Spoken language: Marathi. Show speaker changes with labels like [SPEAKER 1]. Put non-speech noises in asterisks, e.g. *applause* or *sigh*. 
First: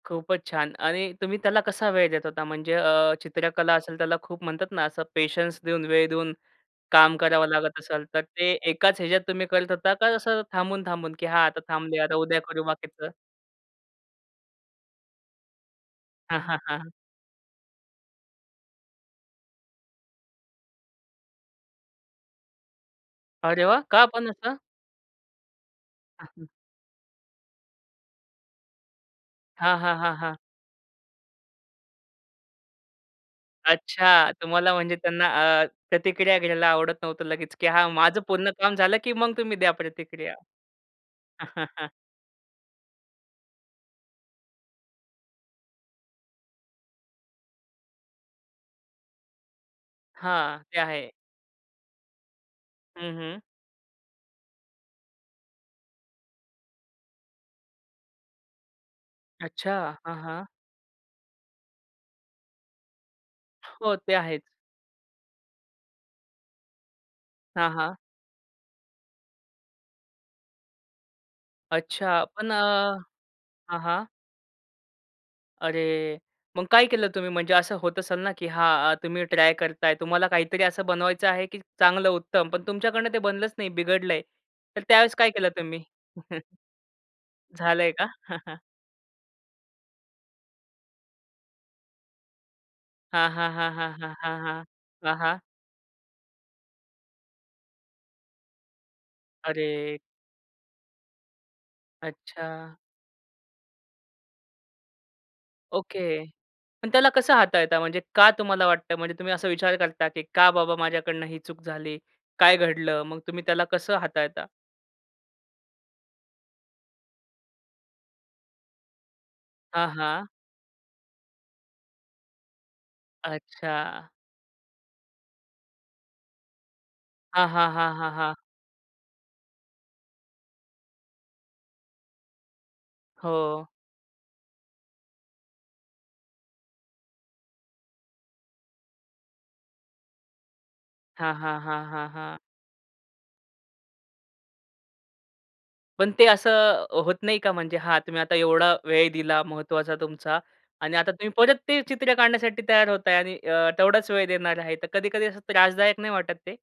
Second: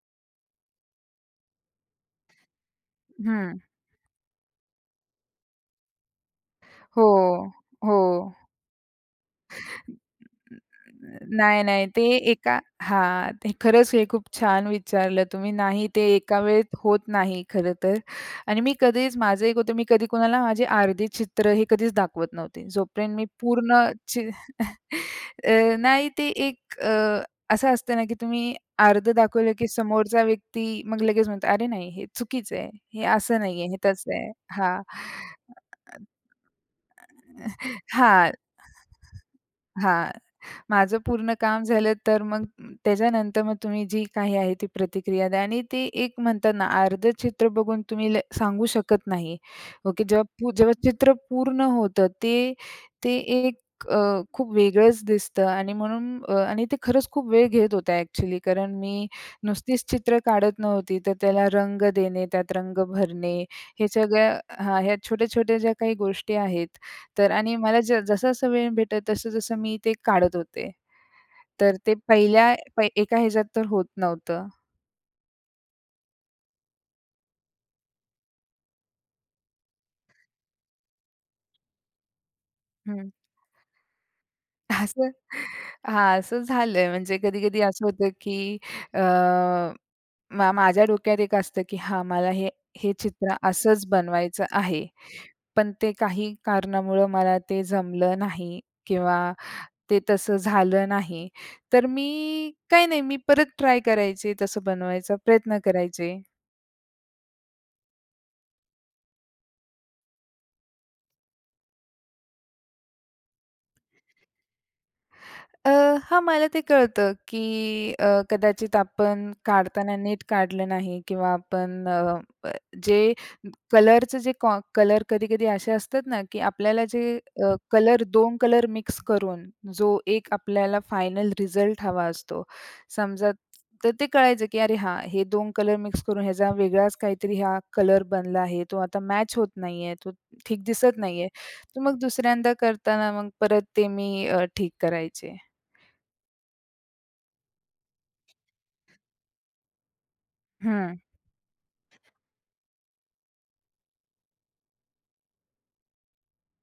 [SPEAKER 1] खूपच छान. आणि तुम्ही त्याला कसा वेळ देत होता? म्हणजे अ,
[SPEAKER 2] हं.
[SPEAKER 1] चित्रकला असेल त्याला खूप म्हणतात ना, असं पेशन्स देऊन, वेळ देऊन
[SPEAKER 2] हो.
[SPEAKER 1] काम करावं लागत
[SPEAKER 2] हो.
[SPEAKER 1] असेल. तर ते एकाच ह्याच्यात तुम्ही करत होता का, असं थांबून-थांबून, की "हां, आता
[SPEAKER 2] नाही-नाही. ते
[SPEAKER 1] थांबूया. आता उद्या
[SPEAKER 2] एका
[SPEAKER 1] करू बाकीचं?"
[SPEAKER 2] हां. ते खरंच हे खूप छान विचारलं तुम्ही. नाही ते
[SPEAKER 1] हां,
[SPEAKER 2] एका
[SPEAKER 1] हां,
[SPEAKER 2] वेळेत
[SPEAKER 1] हां.
[SPEAKER 2] होत नाही खरं तर आणि मी कधीच माझं एक होतं. मी कधी कोणाला माझी अर्धे चित्र हे कधीच दाखवत नव्हते. जोपर्यंत मी
[SPEAKER 1] अरे वाह!
[SPEAKER 2] पूर्ण
[SPEAKER 1] का
[SPEAKER 2] चि
[SPEAKER 1] पण असं?
[SPEAKER 2] अ, नाही ते
[SPEAKER 1] *unintelligible*
[SPEAKER 2] एक अ, असं असतं ना की तुम्ही अर्ध दाखवलं की
[SPEAKER 1] हां, हां, हां,
[SPEAKER 2] समोरचा
[SPEAKER 1] हां.
[SPEAKER 2] व्यक्ती मग लगेच म्हणतो अरे, नाही हे चुकीचं आहे. हे असं नाहीये. हे तसं आहे.
[SPEAKER 1] अच्छा. तुम्हाला
[SPEAKER 2] हां.
[SPEAKER 1] म्हणजे त्यांना अ,
[SPEAKER 2] अ,
[SPEAKER 1] प्रतिक्रिया घ्यायला आवडत नव्हतं लगेच, की हां, माझं
[SPEAKER 2] हां
[SPEAKER 1] पूर्ण काम झालं, की मग तुम्ही द्या
[SPEAKER 2] हां
[SPEAKER 1] प्रतिक्रिया?
[SPEAKER 2] माझं पूर्ण काम
[SPEAKER 1] *chuckles*
[SPEAKER 2] झालं तर मग त्याच्यानंतर मग तुम्ही जी काही आहे ती प्रतिक्रिया द्या आणि ते एक म्हणतात ना अर्धं चित्र बघून तुम्ही ल सांगू शकत नाही ओके. जेव्हा पू
[SPEAKER 1] हां.
[SPEAKER 2] जेव्हा
[SPEAKER 1] ते आहे.
[SPEAKER 2] चित्र पूर्ण होतं, ते, ते
[SPEAKER 1] हं, हं.
[SPEAKER 2] एक अ, खूप वेगळंच दिसतं आणि म्हणून अ, आणि ते खरंच खूप वेळ घेत होतं ॲक्चुअली कारण मी
[SPEAKER 1] अच्छा.
[SPEAKER 2] नुसतीच
[SPEAKER 1] हां,
[SPEAKER 2] चित्र
[SPEAKER 1] हां.
[SPEAKER 2] काढत नव्हती, तर त्याला रंग देणे, त्यात रंग भरणे. हे
[SPEAKER 1] हो. ते
[SPEAKER 2] सगळं
[SPEAKER 1] आहेच.
[SPEAKER 2] हां. ह्या छोट्या-छोट्या ज्या काही गोष्टी आहेत तर आणि
[SPEAKER 1] हां,
[SPEAKER 2] मला
[SPEAKER 1] हां.
[SPEAKER 2] ज जसं-जसं वेळ भेटेल, तसं-तसं मी ते काढत होते. तर ते
[SPEAKER 1] अच्छा. पण
[SPEAKER 2] पहिल्या
[SPEAKER 1] अ,
[SPEAKER 2] एका ह्याच्यात तर
[SPEAKER 1] हां,
[SPEAKER 2] होत
[SPEAKER 1] हां.
[SPEAKER 2] नव्हतं.
[SPEAKER 1] अरे, मग काय केलं तुम्ही? म्हणजे असं होत असेल ना, की हां, अ, तुम्ही ट्राय करताय. तुम्हाला काहीतरी असं बनवायचं आहे की चांगलं उत्तम. पण
[SPEAKER 2] हं.
[SPEAKER 1] तुमच्याकडून ते बनलंच नाही, बिघडलंय. तर
[SPEAKER 2] असं
[SPEAKER 1] त्यावेळेस काय केलं तुम्ही?
[SPEAKER 2] हां असं
[SPEAKER 1] *chuckles*
[SPEAKER 2] झालंय. म्हणजे कधी-कधी असं
[SPEAKER 1] झालंय का?
[SPEAKER 2] होतं की
[SPEAKER 1] *chuckles*
[SPEAKER 2] अ, मा माझ्या डोक्यात एक असतं की हां, मला हे, हे
[SPEAKER 1] हां,
[SPEAKER 2] चित्र
[SPEAKER 1] हां, हां,
[SPEAKER 2] असंच
[SPEAKER 1] हां, हां, हां,
[SPEAKER 2] बनवायचं
[SPEAKER 1] हां.
[SPEAKER 2] आहे.
[SPEAKER 1] हां, हां.
[SPEAKER 2] पण ते काही कारणामुळं मला ते जमलं नाही किंवा
[SPEAKER 1] अरे!
[SPEAKER 2] ते तसं झालं नाही, तर मी
[SPEAKER 1] अच्छा.
[SPEAKER 2] काही नाही मी परत ट्राय करायचे. तसं बनवायचा प्रयत्न करायचे.
[SPEAKER 1] ओके. पण त्याला कसं हाताळता? म्हणजे का तुम्हाला वाटतं? म्हणजे तुम्ही असा विचार करता की का बाबा माझ्याकडनं ही चूक झाली? काय घडलं? मग तुम्ही त्याला कसं हाताळता?
[SPEAKER 2] अ, हां. मला ते कळतं की अ, कदाचित आपण
[SPEAKER 1] हां,
[SPEAKER 2] काढताना नीट
[SPEAKER 1] हां.
[SPEAKER 2] काढलं नाही, किंवा आपण अ, जे
[SPEAKER 1] अच्छा.
[SPEAKER 2] कलरच जे कॉ कलर कधी-कधी असे असतात ना, की आपल्याला जे
[SPEAKER 1] हां,
[SPEAKER 2] अ,
[SPEAKER 1] हां, हां,
[SPEAKER 2] कलर,
[SPEAKER 1] हां, हां.
[SPEAKER 2] 2 कलर मिक्स करून जो एक आपल्याला फायनल रिझल्ट हवा असतो. समजा
[SPEAKER 1] हो.
[SPEAKER 2] तर ते कळायचं की अरे, हां, हे 2 कलर मिक्स करून ह्याचा वेगळाच काहीतरी हा कलर बनला आहे. तो आता मॅच होत नाही आहे. तो ठीक दिसत नाही आहे.
[SPEAKER 1] हां, हां,
[SPEAKER 2] तर
[SPEAKER 1] हां,
[SPEAKER 2] मग
[SPEAKER 1] हां, हां.
[SPEAKER 2] दुसऱ्यांदा करताना मग परत ते अ, मी ठीक करायचे.
[SPEAKER 1] पण ते असं होत नाही का म्हणजे हां तुम्ही आता एवढा वेळ दिला महत्वाचा तुमचा
[SPEAKER 2] हं.
[SPEAKER 1] आणि आता तुम्ही परत ते चित्र काढण्यासाठी तयार होताय आणि अ, तेवढाच वेळ देणार आहे. तर कधी-कधी असं त्रासदायक नाही वाटत ते?